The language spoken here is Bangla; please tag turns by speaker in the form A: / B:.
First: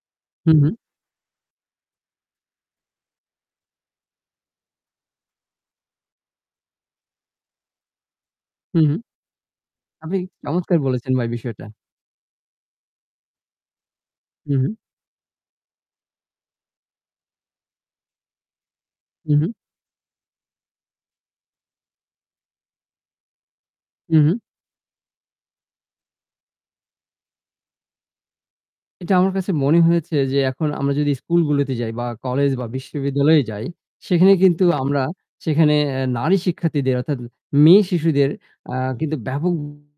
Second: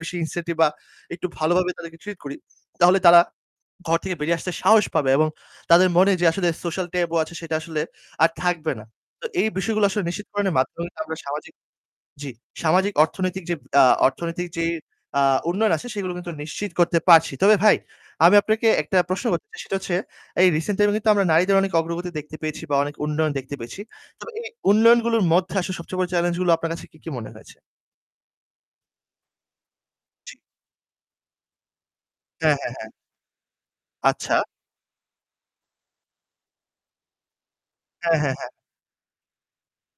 A: বেশি incentive বা
B: হুম।
A: একটু ভালোভাবে তাদেরকে ট্রিট করি তাহলে তারা ঘর থেকে বেরিয়ে আসতে সাহস পাবে এবং তাদের মনে যে আসলে social taboo আছে সেটা আসলে আর থাকবে না।
B: হুম,
A: তো এই বিষয়গুলো আসলে
B: আপনি
A: নিশ্চিত করনের
B: চমৎকার
A: মাধ্যমে কিন্তু
B: বলেছেন
A: আমরা
B: ভাই
A: সামাজিক
B: বিষয়টা।
A: জি, সামাজিক অর্থনৈতিক যে, আ অর্থনৈতিক যে,
B: হুম।
A: আ উন্নয়ন আছে সেগুলো কিন্তু নিশ্চিত করতে পারছি। তবে ভাই আমি আপনাকে একটা প্রশ্ন করতে
B: হুম।
A: চাই সেটা হচ্ছে এই রিসেন্ট টাইম এ কিন্তু আমরা নারীদের অনেক অগ্রগতি দেখতে পেয়েছি বা অনেক উন্নয়ন দেখতে পেয়েছি। তবে
B: হুম।
A: এই উন্নয়নগুলোর মধ্যে আসলে সবচেয়ে বড় চ্যালেঞ্জ গুলো আপনার কাছে কি, কি মনে হয়েছে?
B: এটা আমার কাছে মনে হয়েছে
A: জি।
B: যে এখন আমরা যদি স্কুলগুলোতে যাই বা কলেজ
A: হ্যাঁ,
B: বা
A: হ্যাঁ, হ্যাঁ।
B: বিশ্ববিদ্যালয়ে যাই সেখানে
A: আচ্ছা।
B: কিন্তু আমরা সেখানে এ নারী শিক্ষার্থীদের অর্থাৎ মেয়ে
A: হ্যাঁ,
B: শিশুদের
A: হ্যাঁ, হ্যাঁ।
B: আ কিন্তু ব্যাপক